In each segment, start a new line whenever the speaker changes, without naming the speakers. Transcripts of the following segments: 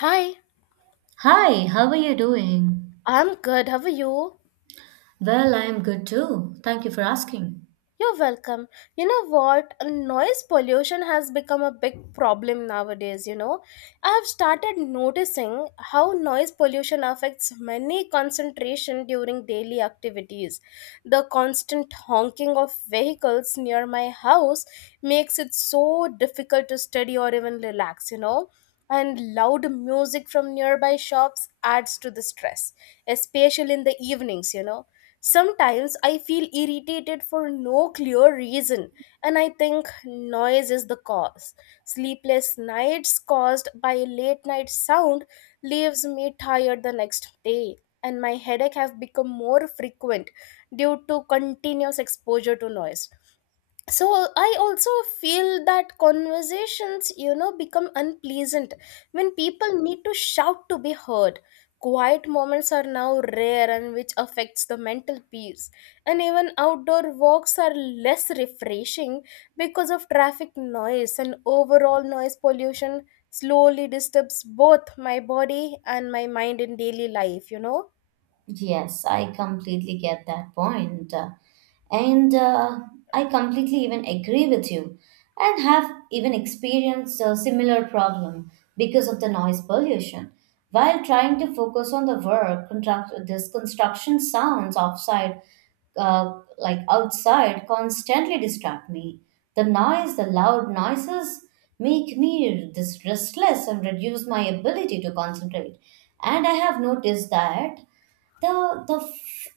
Hi,
Hi, how are you doing?
I'm good. How are you?
Well, I am good too. Thank you for asking.
You're welcome. You know what? Noise pollution has become a big problem nowadays. I have started noticing how noise pollution affects many concentration during daily activities. The constant honking of vehicles near my house makes it so difficult to study or even relax. And loud music from nearby shops adds to the stress, especially in the evenings. Sometimes I feel irritated for no clear reason, and I think noise is the cause. Sleepless nights caused by late night sound leaves me tired the next day, and my headache have become more frequent due to continuous exposure to noise. So I also feel that conversations become unpleasant when people need to shout to be heard. Quiet moments are now rare and which affects the mental peace, and even outdoor walks are less refreshing because of traffic noise, and overall noise pollution slowly disturbs both my body and my mind in daily life.
Yes, I completely get that point. And I completely even agree with you and have even experienced a similar problem because of the noise pollution. While trying to focus on the work, contract this construction sounds outside, like outside, constantly distract me. The noise, the loud noises make me this restless and reduce my ability to concentrate. And I have noticed that the the f-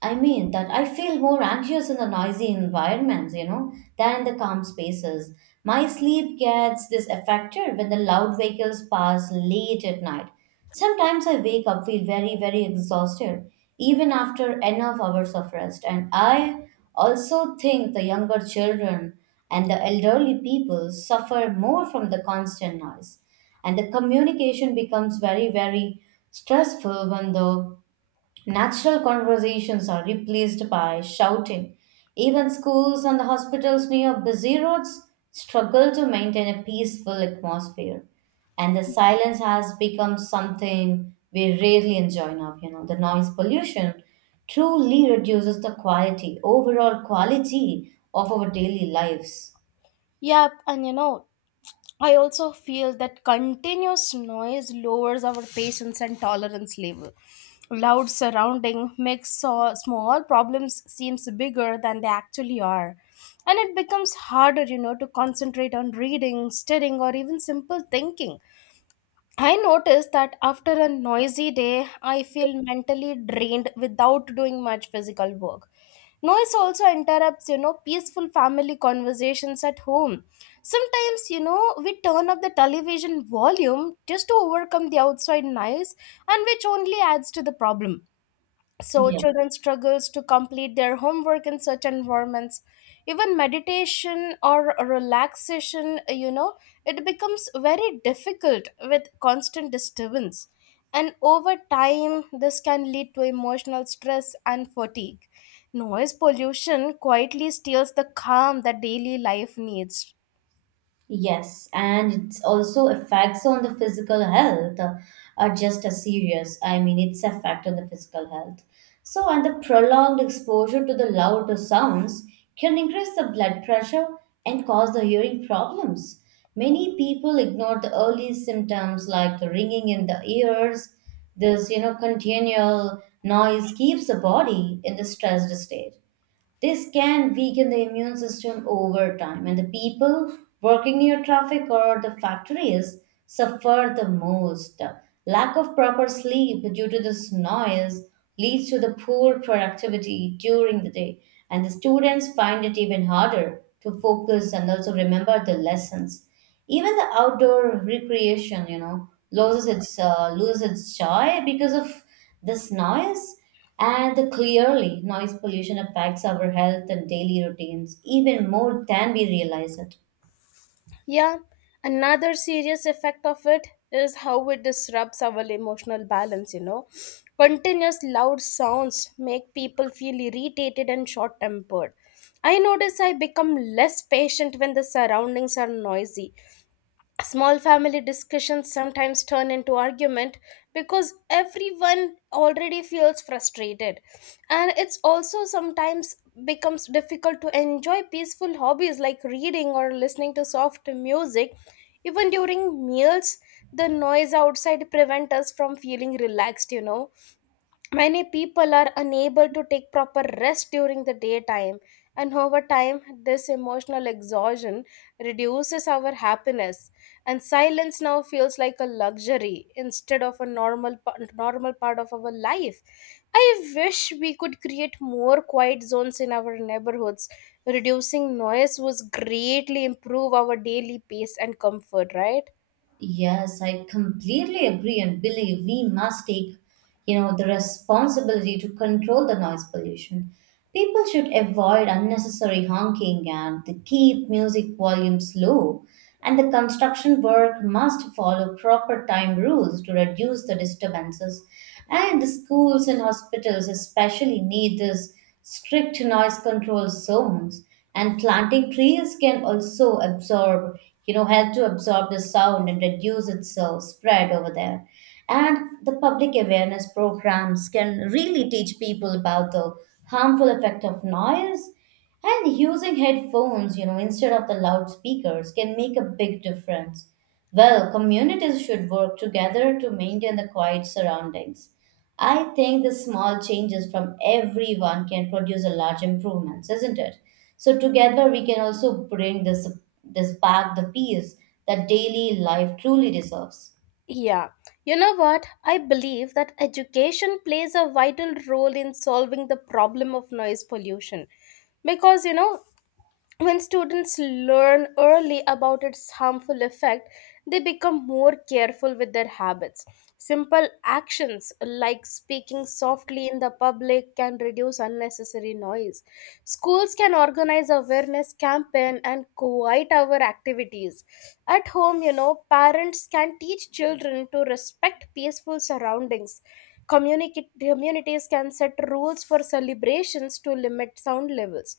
I mean that I feel more anxious in the noisy environments, you know, than in the calm spaces. My sleep gets this affected when the loud vehicles pass late at night. Sometimes I wake up feel very very exhausted even after enough hours of rest, and I also think the younger children and the elderly people suffer more from the constant noise, and the communication becomes very very stressful when the natural conversations are replaced by shouting. Even schools and hospitals near busy roads struggle to maintain a peaceful atmosphere. And the silence has become something we rarely enjoy now. You know, the noise pollution truly reduces the quality, overall quality of our daily lives.
Yep, and I also feel that continuous noise lowers our patience and tolerance level. Loud surrounding makes small problems seems bigger than they actually are. And it becomes harder to concentrate on reading, studying, or even simple thinking. I notice that after a noisy day, I feel mentally drained without doing much physical work. Noise also interrupts peaceful family conversations at home. Sometimes we turn up the television volume just to overcome the outside noise, and which only adds to the problem. So
Yeah.
children struggles to complete their homework in such environments. Even meditation or relaxation, it becomes very difficult with constant disturbance. And over time this can lead to emotional stress and fatigue. Noise pollution quietly steals the calm that daily life needs.
Yes, and it's also effects on the physical health, are just as serious. I mean, it's effect on the physical health. So, and the prolonged exposure to the louder sounds can increase the blood pressure and cause the hearing problems. Many people ignore the early symptoms like the ringing in the ears. This, you know, continual noise keeps the body in the stressed state. This can weaken the immune system over time, and the people working near traffic or the factories suffer the most. Lack of proper sleep due to this noise leads to the poor productivity during the day, and the students find it even harder to focus and also remember the lessons. Even the outdoor recreation, you know, loses its joy because of this noise, and clearly noise pollution affects our health and daily routines even more than we realize it.
Yeah, another serious effect of it is how it disrupts our emotional balance. Continuous loud sounds make people feel irritated and short tempered. I notice I become less patient when the surroundings are noisy. Small family discussions sometimes turn into argument because everyone already feels frustrated. And it's also sometimes becomes difficult to enjoy peaceful hobbies like reading or listening to soft music, even during meals. The noise outside prevent us from feeling relaxed. Many people are unable to take proper rest during the daytime. And over time this emotional exhaustion reduces our happiness. And silence now feels like a luxury instead of a normal part of our life. I wish we could create more quiet zones in our neighborhoods. Reducing noise would greatly improve our daily pace and comfort, right?
Yes, I completely agree and believe we must take, you know, the responsibility to control the noise pollution. People should avoid unnecessary honking and to keep music volumes low. And the construction work must follow proper time rules to reduce the disturbances. And the schools and hospitals especially need this strict noise control zones, and planting trees can also absorb, you know, help to absorb the sound and reduce its spread over there, and the public awareness programs can really teach people about the harmful effect of noise, and using headphones, you know, instead of the loudspeakers can make a big difference. Well, communities should work together to maintain the quiet surroundings. I think the small changes from everyone can produce a large improvements, isn't it? So together we can also bring this back the peace that daily life truly deserves.
Yeah, you know what? I believe that education plays a vital role in solving the problem of noise pollution, because when students learn early about its harmful effect, they become more careful with their habits. Simple actions like speaking softly in the public can reduce unnecessary noise. Schools can organize awareness campaign and quiet hour activities. At home, parents can teach children to respect peaceful surroundings. Communities can set rules for celebrations to limit sound levels,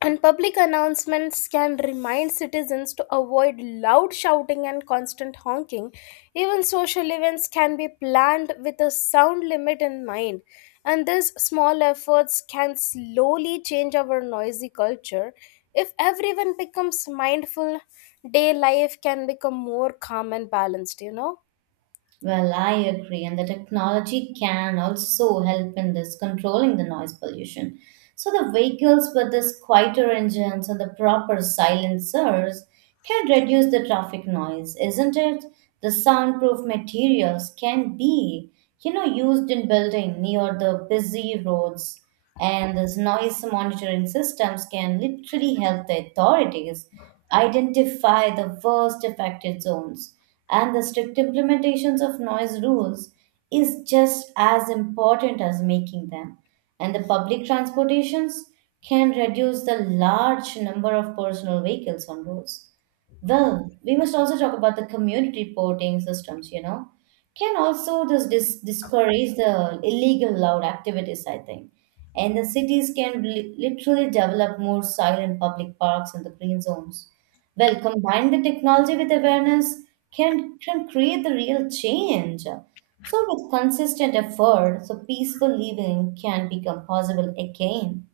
and public announcements can remind citizens to avoid loud shouting and constant honking. Even social events can be planned with a sound limit in mind, and these small efforts can slowly change our noisy culture. If everyone becomes mindful, day life can become more calm and balanced?
Well, I agree, and the technology can also help in this controlling the noise pollution. So the vehicles with this quieter engines and the proper silencers can reduce the traffic noise, isn't it? The soundproof materials can be, you know, used in building near the busy roads, and this noise monitoring systems can literally help the authorities identify the worst affected zones, and the strict implementations of noise rules is just as important as making them. And the public transportations can reduce the large number of personal vehicles on roads. Well, we must also talk about the community reporting systems, you know. Can also this discourage the illegal loud activities, I think. And the cities can literally develop more silent public parks and the green zones. Well, combine the technology with awareness can create the real change. So with consistent effort, so peaceful living can become possible again.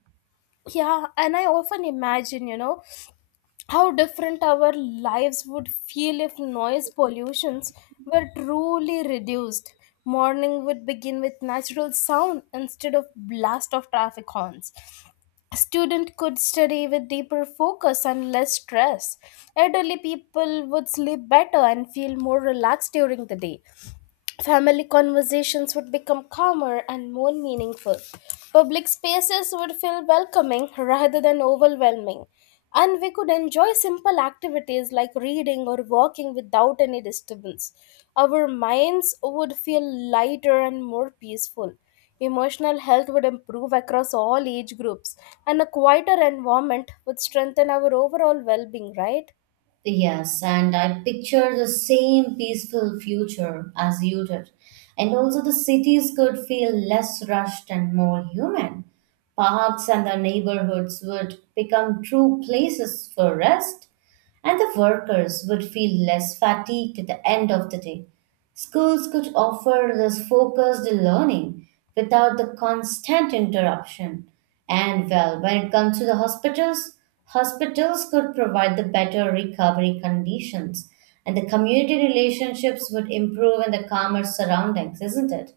Yeah, and I often imagine how different our lives would feel if noise pollutions were truly reduced. Morning would begin with natural sound instead of blast of traffic horns. Student could study with deeper focus and less stress. Elderly people would sleep better and feel more relaxed during the day. Family conversations would become calmer and more meaningful. Public spaces would feel welcoming rather than overwhelming. And we could enjoy simple activities like reading or walking without any disturbance. Our minds would feel lighter and more peaceful. Emotional health would improve across all age groups, and a quieter environment would strengthen our overall well being, right?
Yes, and I picture the same peaceful future as you did. And also, the cities could feel less rushed and more human. Parks and the neighborhoods would become true places for rest, and the workers would feel less fatigued at the end of the day. Schools could offer this focused learning without the constant interruption. And well, when it comes to the hospitals could provide the better recovery conditions, and the community relationships would improve in the calmer surroundings, isn't it?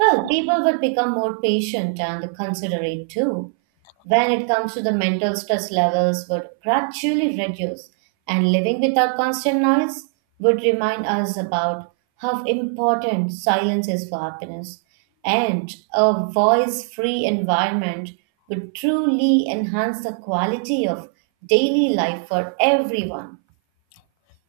Well, people would become more patient and considerate too when it comes to the mental stress levels would gradually reduce, and living without constant noise would remind us about how important silence is for happiness, and a voice free environment would truly enhance the quality of daily life for everyone.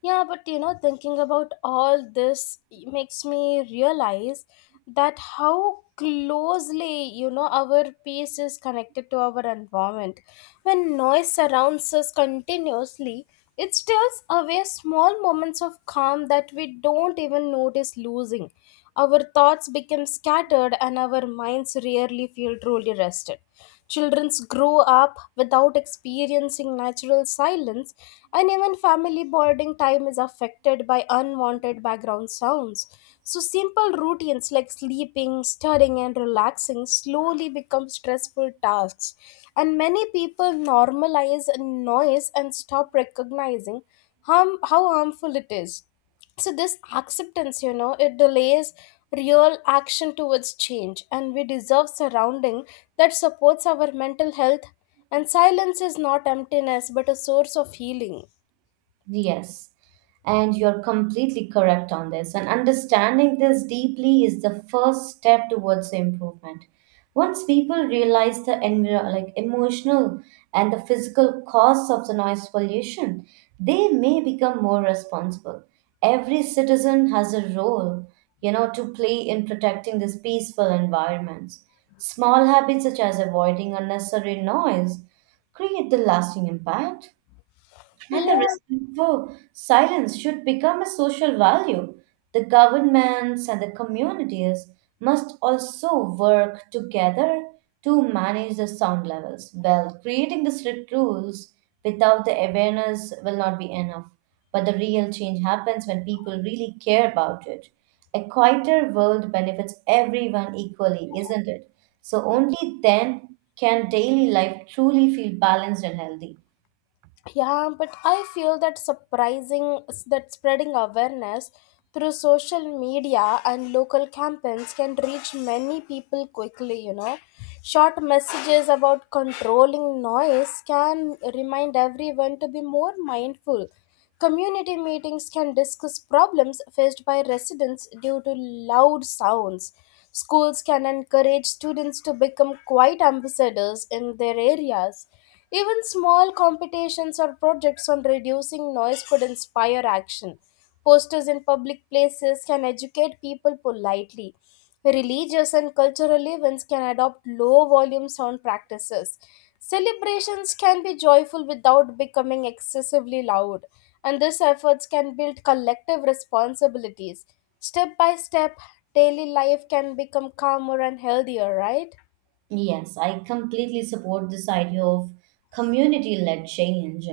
Yeah, but thinking about all this makes me realize that how closely our peace is connected to our environment. When noise surrounds us continuously, it steals away small moments of calm that we don't even notice losing. Our thoughts become scattered and our minds rarely feel truly rested. Children grow up without experiencing natural silence, and even family bonding time is affected by unwanted background sounds. So, simple routines like sleeping, stirring, and relaxing slowly become stressful tasks. And many people normalize noise and stop recognizing harm, how harmful it is. So this acceptance, it delays real action towards change. And we deserve surrounding that supports our mental health. And silence is not emptiness but a source of healing.
Yes, and you're completely correct on this. And understanding this deeply is the first step towards the improvement. Once people realize the like emotional and the physical costs of the noise pollution, they may become more responsible. Every citizen has a role, you know, to play in protecting these peaceful environments. Small habits such as avoiding unnecessary noise create the lasting impact. And the
Yeah.
respect for silence should become a social value. The governments and the communities must also work together to manage the sound levels. Well, creating the strict rules without the awareness will not be enough. But the real change happens when people really care about it. A quieter world benefits everyone equally, isn't it? So only then can daily life truly feel balanced and healthy.
Yeah, but I feel that surprising that spreading awareness through social media and local campaigns can reach many people quickly. Short messages about controlling noise can remind everyone to be more mindful. Community meetings can discuss problems faced by residents due to loud sounds. Schools can encourage students to become quiet ambassadors in their areas. Even small competitions or projects on reducing noise could inspire action. Posters in public places can educate people politely. Religious and cultural events can adopt low volume sound practices. Celebrations can be joyful without becoming excessively loud, and these efforts can build collective responsibilities. Step by step, daily life can become calmer and healthier, right?
Yes, I completely support this idea of community led change.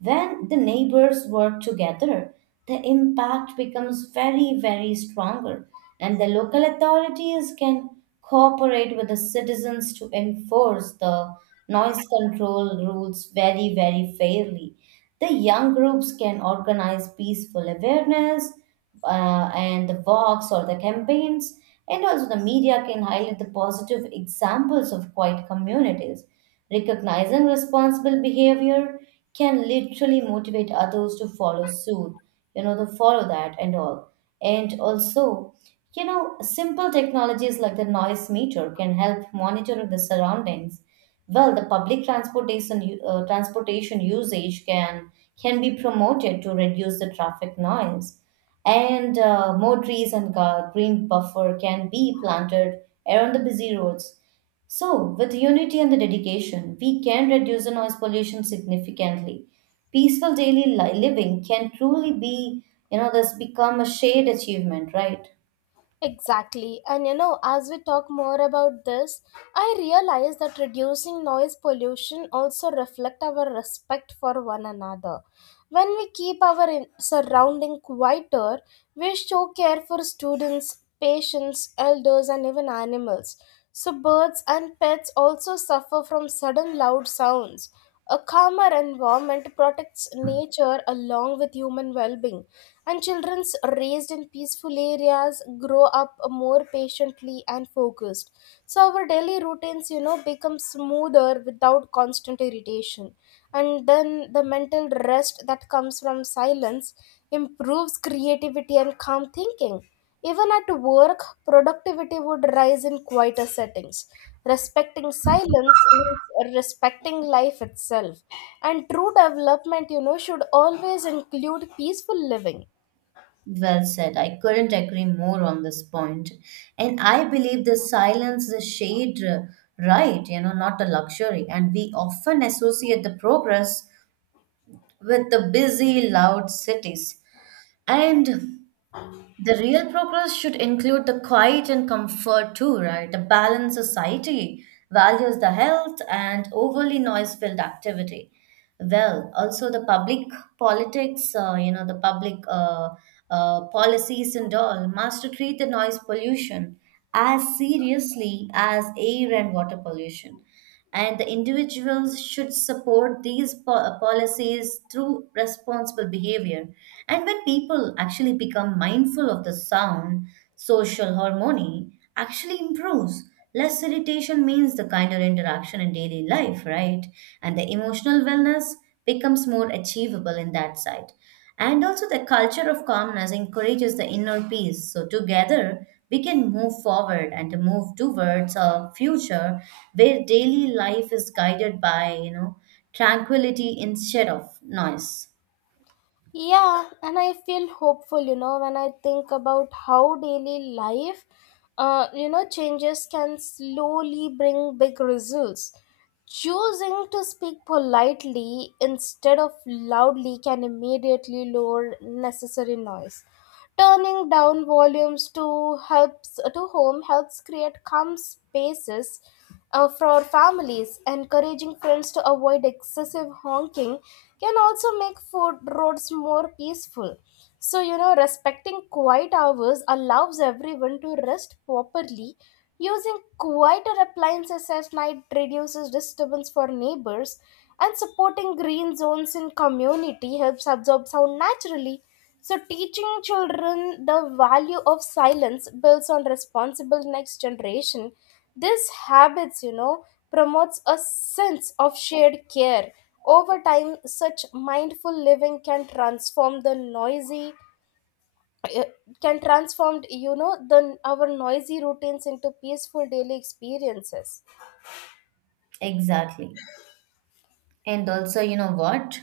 When the neighbors work together, the impact becomes very, very stronger, and the local authorities can cooperate with the citizens to enforce the noise control rules very, very fairly. The young groups can organize peaceful awareness and the walks or the campaigns, and also the media can highlight the positive examples of quiet communities. Recognizing responsible behavior can literally motivate others to follow suit, you know, to follow that and all. And also, you know, simple technologies like the noise meter can help monitor the surroundings. Well, the public transportation transportation usage can be promoted to reduce the traffic noise, and more trees and green buffer can be planted around the busy roads. So, with unity and the dedication, we can reduce the noise pollution significantly. Peaceful daily living can truly be, you know, this become a shared achievement, right?
Exactly. And as we talk more about this, I realize that reducing noise pollution also reflect our respect for one another. When we keep our surrounding quieter, we show care for students, patients, elders and even animals. So birds and pets also suffer from sudden loud sounds. A calmer environment protects nature along with human well-being. And children's raised in peaceful areas grow up more patiently and focused. So our daily routines become smoother without constant irritation. And then the mental rest that comes from silence improves creativity and calm thinking. Even at work, productivity would rise in quieter settings. Respecting silence means respecting life itself. And true development should always include peaceful living.
Well said. I couldn't agree more on this point. And I believe the silence is a shade, right, you know, not a luxury. And we often associate the progress with the busy, loud cities. And the real progress should include the quiet and comfort too, right? A balanced society values the health and overly noise-filled activity. Well, also the public politics, you know, the public policies and all must treat the noise pollution as seriously as air and water pollution, and the individuals should support these policies through responsible behavior, and when people actually become mindful of the sound, social harmony actually improves. Less irritation means the kinder interaction in daily life, right? And the emotional wellness becomes more achievable in that side. And also, the culture of calmness encourages the inner peace. So, together, we can move forward and move towards a future where daily life is guided by, you know, tranquility instead of noise.
Yeah, and I feel hopeful when I think about how daily life changes can slowly bring big results. Choosing to speak politely instead of loudly can immediately lower necessary noise. Turning down volumes to helps to home helps create calm spaces for families. Encouraging friends to avoid excessive honking can also make food roads more peaceful. So respecting quiet hours allows everyone to rest properly. Using quieter appliances at night reduces disturbance for neighbors, and supporting green zones in community helps absorb sound naturally. So, teaching children the value of silence builds on responsible next generation. These habits promotes a sense of shared care. Over time, such mindful living can transform the noisy uh, can transform you know the our noisy routines into peaceful daily experiences.
Exactly. And also, you know what?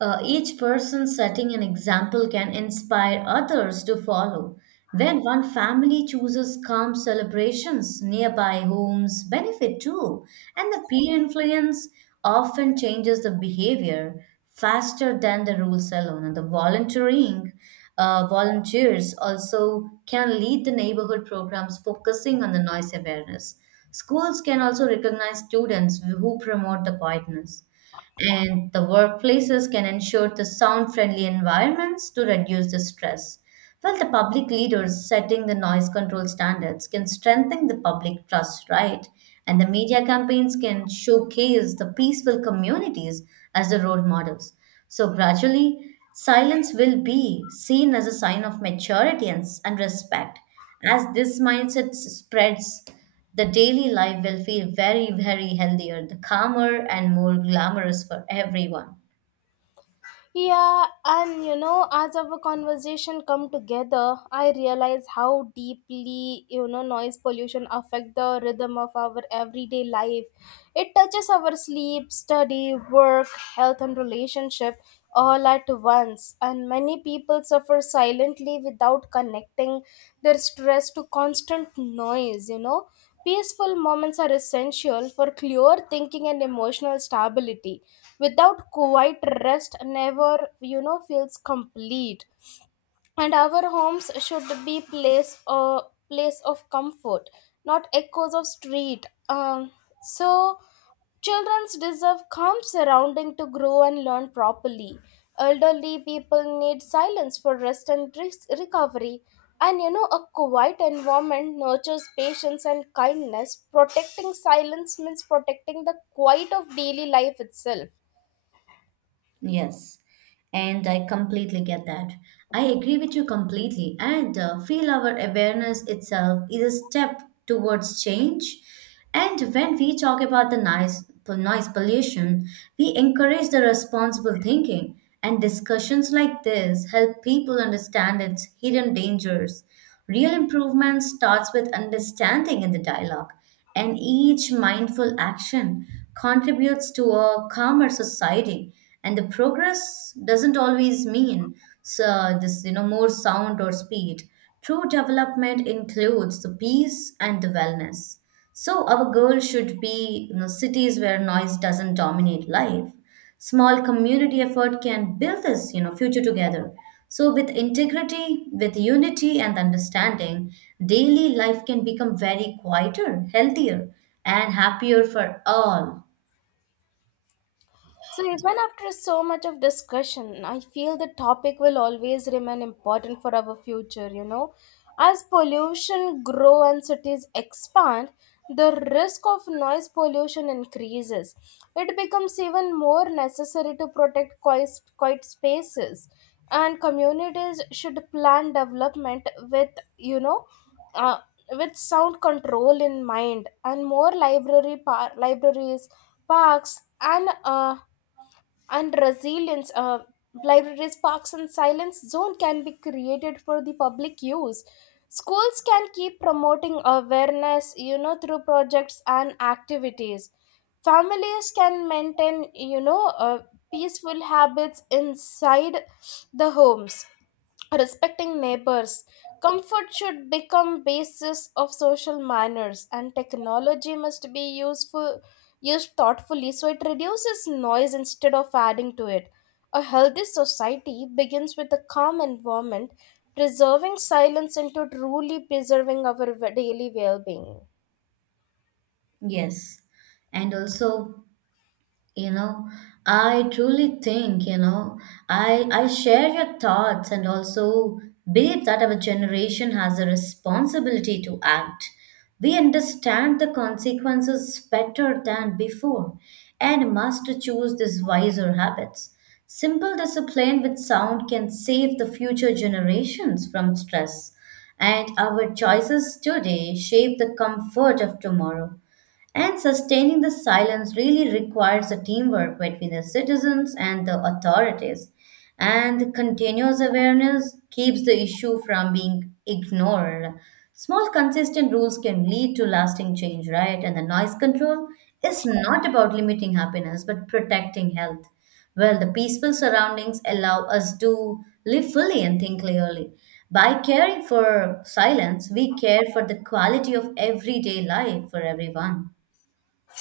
Each person setting an example can inspire others to follow. When one family chooses calm celebrations, nearby homes benefit too, and the peer influence often changes the behavior faster than the rules alone. And the volunteering volunteers also can lead the neighborhood programs focusing on the noise awareness. Schools can also recognize students who promote the quietness, and the workplaces can ensure the sound friendly environments to reduce the stress. Well, the public leaders setting the noise control standards can strengthen the public trust, right? And the media campaigns can showcase the peaceful communities as the role models. So, gradually, silence will be seen as a sign of maturity and respect. As this mindset spreads, the daily life will feel very, very healthier, the calmer and more glamorous for everyone.
Yeah, and as our conversation come together, I realize how deeply noise pollution affect the rhythm of our everyday life. It touches our sleep, study, work, health, and relationship all at once. And many people suffer silently without connecting their stress to constant noise. Peaceful moments are essential for clear thinking and emotional stability. Without quiet rest never feels complete, and our homes should be place of comfort, not echoes of street. So children deserve calm surrounding to grow and learn properly. Elderly people need silence for rest and recovery. And a quiet environment nurtures patience and kindness. Protecting silence means protecting the quiet of daily life itself.
Yes, and I completely get that. I agree with you completely, and feel our awareness itself is a step towards change. And when we talk about the noise pollution, we encourage the responsible thinking, and discussions like this help people understand its hidden dangers. Real improvement starts with understanding in the dialogue, and each mindful action contributes to a calmer society. And the progress doesn't always mean so this you know more sound or speed. True development includes the peace and the wellness, so our goal should be cities where noise doesn't dominate life. Small community effort can build this, future together. So with integrity, with unity and understanding, daily life can become very quieter, healthier, and happier for all.
So even after so much of discussion, I feel the topic will always remain important for our future. As pollution grow and cities expand, the risk of noise pollution increases. It becomes even more necessary to protect quiet spaces, and communities should plan development you know, uh, with sound control in mind. And more libraries, parks and resilience uh, and silence zone can be created for the public use. Schools can keep promoting awareness through projects and activities. Families can maintain peaceful habits inside the homes. Respecting neighbors comfort should become basis of social manners, and technology must be useful used thoughtfully so it reduces noise instead of adding to it. A healthy society begins with a calm environment. Preserving silence into truly preserving our daily well-being.
Yes, and also. You know, I truly think, I share your thoughts and also believe that our generation has a responsibility to act. We understand the consequences better than before and must choose these wiser habits. Simple discipline with sound can save the future generations from stress, and our choices today shape the comfort of tomorrow. And sustaining the silence really requires a teamwork between the citizens and the authorities. And continuous awareness keeps the issue from being ignored. Small, consistent rules can lead to lasting change, right? And the noise control is not about limiting happiness but protecting health. Well, the peaceful surroundings allow us to live fully and think clearly. By caring for silence, we care for the quality of everyday life for everyone.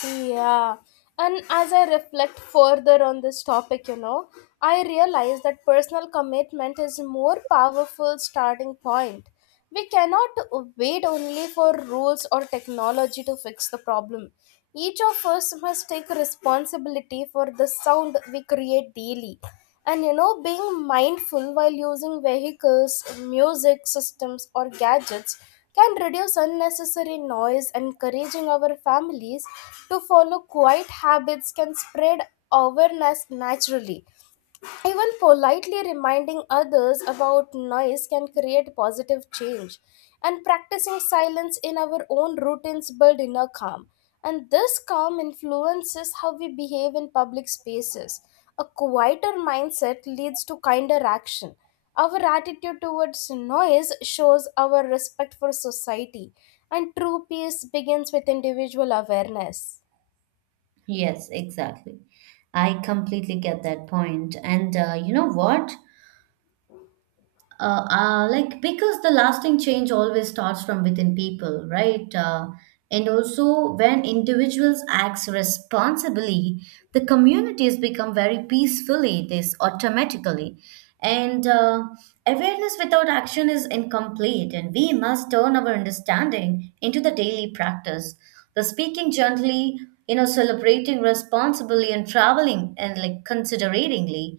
Yeah. And as I reflect further on this topic, I realize that personal commitment is a more powerful starting point. We cannot wait only for rules or technology to fix the problem. Each of us must take responsibility for the sound we create daily. And being mindful while using vehicles, music systems, or gadgets can reduce unnecessary noise. Encouraging our families to follow quiet habits can spread awareness naturally. Even politely reminding others about noise can create positive change, and practicing silence in our own routines build inner calm. And this calm influences how we behave in public spaces. A quieter mindset leads to kinder action. Our attitude towards noise shows our respect for society, and true peace begins with individual awareness.
Yes, exactly. I completely get that point. And you know what? Like because the lasting change always starts from within people, right? And also, when individuals acts responsibly, the communities become very peacefully. This automatically, and awareness without action is incomplete. And we must turn our understanding into the daily practice. The speaking gently, celebrating responsibly and traveling and like consideratingly,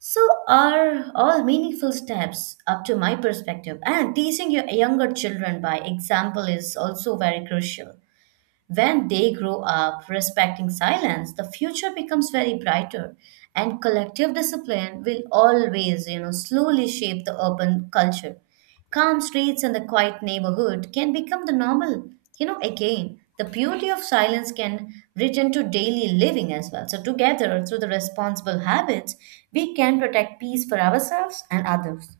so are all meaningful steps up to my perspective. And teaching your younger children by example is also very crucial. When they grow up respecting silence, the future becomes very brighter, and collective discipline will always, slowly shape the urban culture. Calm streets and the quiet neighborhood can become the normal. You know, again, the beauty of silence can return to daily living as well. So, together, through the responsible habits, we can protect peace for ourselves and others.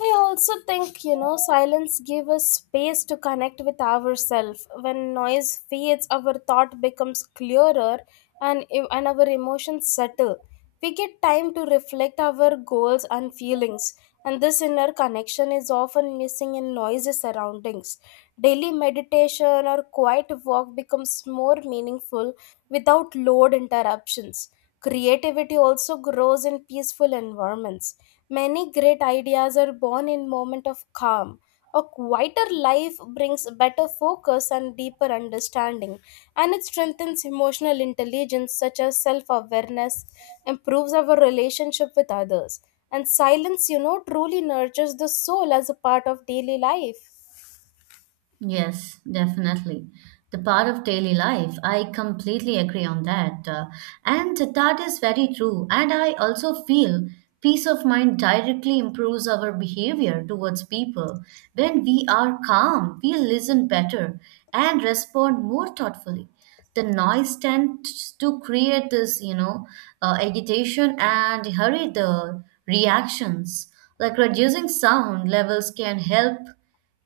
I also think, you know, silence gives us space to connect with ourselves. When noise fades, our thought becomes clearer and our emotions settle. We get time to reflect our goals and feelings, and this inner connection is often missing in noisy surroundings. Daily meditation or quiet walk becomes more meaningful without loud interruptions. Creativity also grows in peaceful environments. Many great ideas are born in moment of calm. A quieter life brings better focus and deeper understanding, and it strengthens emotional intelligence such as self awareness, improves our relationship with others, and silence, you know, truly nurtures the soul as a part of daily life.
Yes, definitely. The part of daily life, I completely agree on that. And that is very true. And I also feel peace of mind directly improves our behavior towards people. When we are calm, we listen better and respond more thoughtfully. The noise tends to create this, agitation and hurry the reactions. Like reducing sound levels can help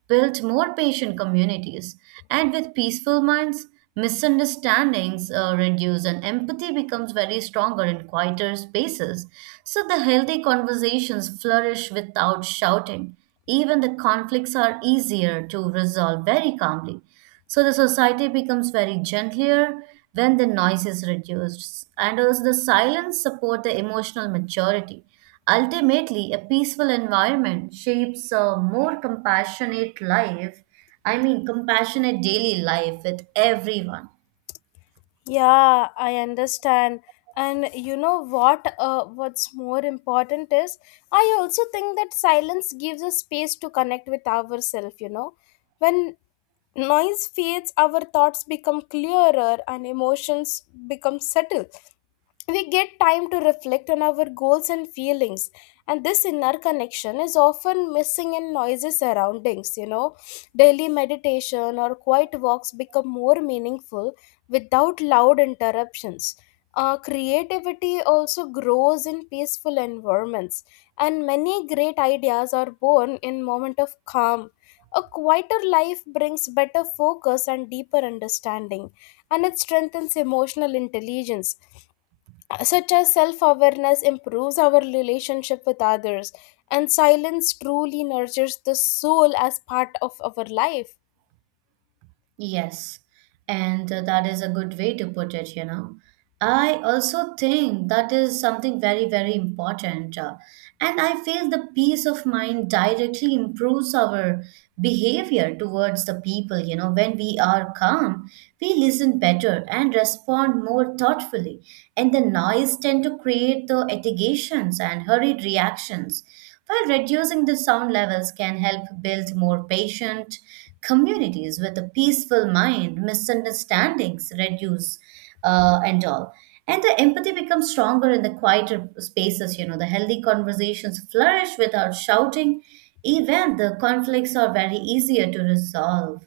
built more patient communities, and with peaceful minds, misunderstandings reduce, and empathy becomes very stronger in quieter spaces. So the healthy conversations flourish without shouting. Even the conflicts are easier to resolve very calmly. So the society becomes very gentler when the noise is reduced, and also the silence support the emotional maturity. Ultimately, a peaceful environment shapes a more compassionate life. I mean, compassionate daily life with everyone.
Yeah, I understand. And you know what? What's more important is I also think that silence gives us space to connect with ourselves, you know. When noise fades, our thoughts become clearer and emotions become settled. We get time to reflect on our goals and feelings. And this inner connection is often missing in noisy surroundings, you know. Daily meditation or quiet walks become more meaningful without loud interruptions. Creativity also grows in peaceful environments, and many great ideas are born in moment of calm. A quieter life brings better focus and deeper understanding, and it strengthens emotional intelligence. Such as self awareness improves our relationship with others, and silence truly nurtures the soul as part of our life.
Yes, and that is a good way to put it, you know. I also think that is something very, very important. And I feel the peace of mind directly improves our behavior towards the people, you know. When we are calm, we listen better and respond more thoughtfully. And the noise tend to create the agitations and hurried reactions. While reducing the sound levels can help build more patient, communities with a peaceful mind, misunderstandings reduce, and all. And the empathy becomes stronger in the quieter spaces, you know, the healthy conversations flourish without shouting. Even the conflicts are very easier to resolve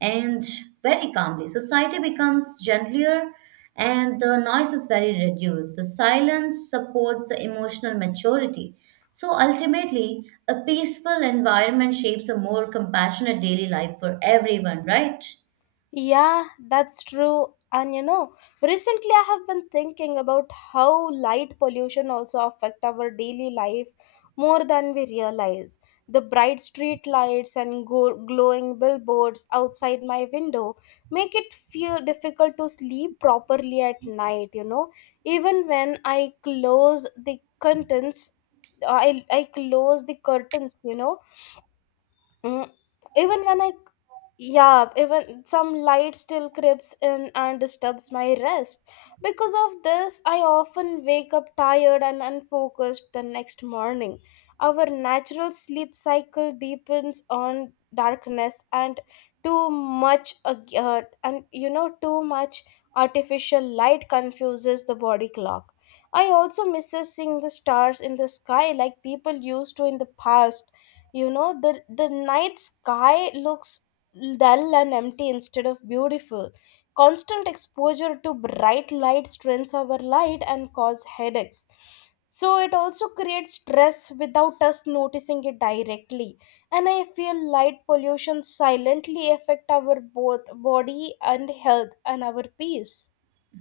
and very calmly. Society becomes gentler and the noise is very reduced. The silence supports the emotional maturity. So ultimately, a peaceful environment shapes a more compassionate daily life for everyone, right?
Yeah, that's true. And you know, recently I have been thinking about how light pollution also affect our daily life more than we realize. The bright street lights and glowing billboards outside my window make it feel difficult to sleep properly at night, you know. Even when I close the curtains, I close the curtains, you know. Mm, even when I yeah, even some light still creeps in and disturbs my rest. Because of this, I often wake up tired and unfocused the next morning. Our natural sleep cycle depends on darkness and too much ag- and you know too much artificial light confuses the body clock. I also misses seeing the stars in the sky like people used to in the past. You know, the night sky looks dull and empty instead of beautiful. Constant exposure to bright light strains our light and cause headaches. So it also creates stress without us noticing it directly. And I feel light pollution silently affect our both body and health and our peace.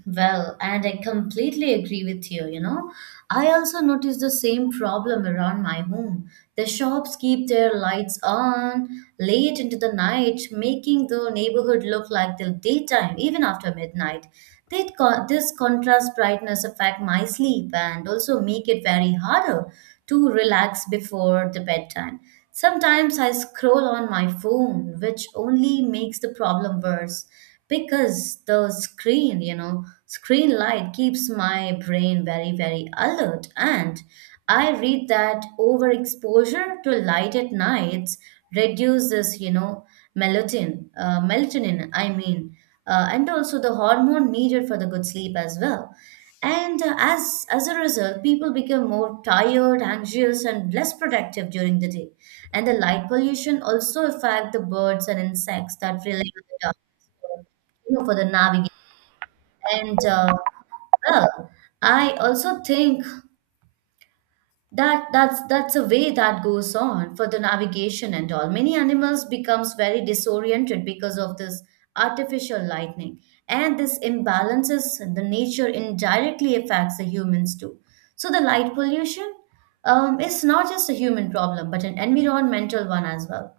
Well, and I completely agree with you, you know. I also notice the same problem around my home. The shops keep their lights on late into the night, making the neighborhood look like the daytime even after midnight. This contrast brightness affect my sleep and also make it very harder to relax before the bedtime. Sometimes I scroll on my phone, which only makes the problem worse because the screen light keeps my brain very, very alert. And I read that overexposure to light at nights reduces, melatonin, melatonin, I mean, and also the hormone needed for the good sleep as well, and as a result, people become more tired, anxious, and less productive during the day. And the light pollution also affect the birds and insects that rely on the darkness for, you know, for the navigation. And well I also think that that's That's a way that goes on for the navigation and all. Many animals becomes very disoriented because of this artificial lightning, and this imbalances in the nature indirectly affects the humans too. So the light pollution is not just a human problem but an environmental one as well.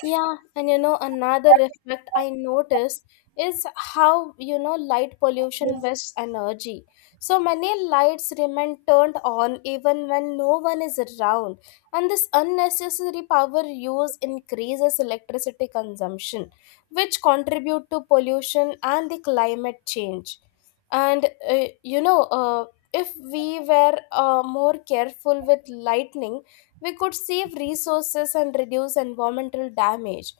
Yeah, and you know, another effect I notice is how, you know, light pollution wastes energy. So many lights remain turned on even when no one is around, and this unnecessary power use increases electricity consumption, which contribute to pollution and the climate change. And uh, you know, uh, if we were more careful with lightning we could save resources and reduce environmental damage.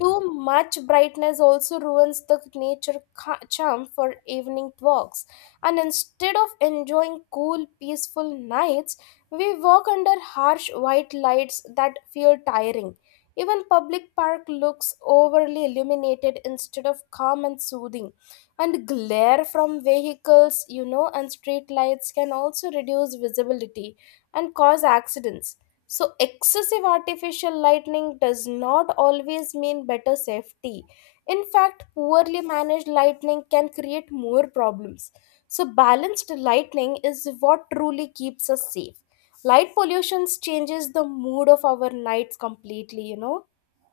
Too much brightness also ruins the nature charm for evening walks. And instead of enjoying cool, peaceful nights, we walk under harsh white lights that feel tiring. Even public park looks overly illuminated instead of calm and soothing. And glare from vehicles, you know, and street lights can also reduce visibility and cause accidents. So, excessive artificial lighting does not always mean better safety. In fact, poorly managed lighting can create more problems. So, balanced lighting is what truly keeps us safe. Light pollution changes the mood of our nights completely, you know?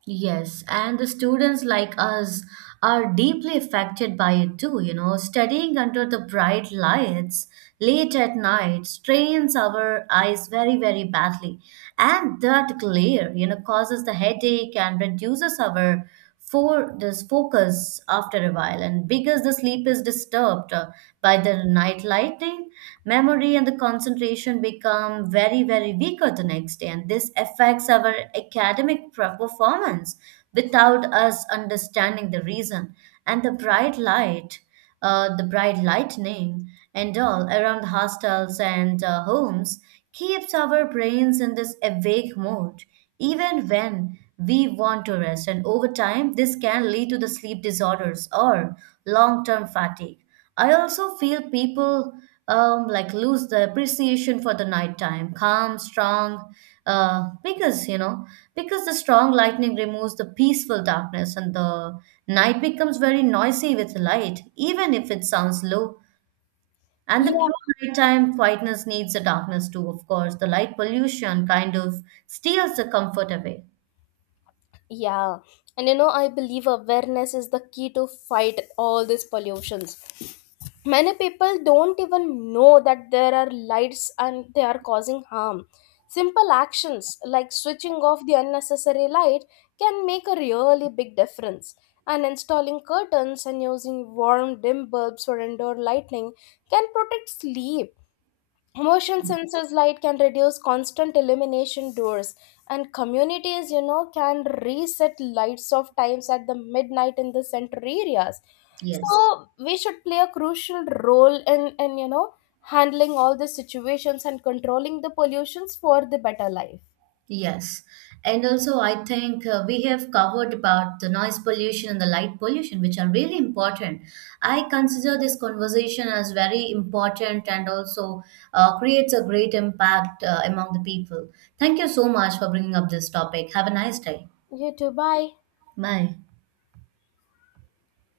Yes, and the students like us are deeply affected by it too, you know. Studying under the bright lights late at night strains our eyes very, very badly. And that glare, you know, causes the headache and reduces our for this focus after a while. And because the sleep is disturbed by the night lighting, memory and the concentration become very, very weaker the next day, and this affects our performance without us understanding the reason. And the bright light, the bright lightning, and all around hostels and homes keeps our brains in this awake mode, even when we want to rest. And over time, this can lead to the sleep disorders or long term fatigue. I also feel people like lose the appreciation for the nighttime, calm, strong, uh, because you know, because the strong lightning removes the peaceful darkness, and the night becomes very noisy with light, even if it sounds low. And the
Yeah.
true nighttime quietness needs the darkness too, of course. The light pollution kind of steals the comfort away.
Yeah. And you know, I believe awareness is the key to fight all these pollutions. Many people don't even know that there are lights and they are causing harm. Simple actions like switching off the unnecessary light can make a really big difference. And installing curtains and using warm dim bulbs for indoor lighting can protect sleep, motion sensors light can reduce constant illumination doors, and communities, you know, can reset lights of times at the midnight in the center areas, so
Yes.
we should play a crucial role in, you know, handling all the situations and controlling the pollutions for the better life.
Yes. And also, I think we have covered about the noise pollution and the light pollution, which are really important. I consider this conversation as very important and also creates a great impact among the people. Thank you so much for bringing up this topic. Have a nice day.
You too, bye.
Bye.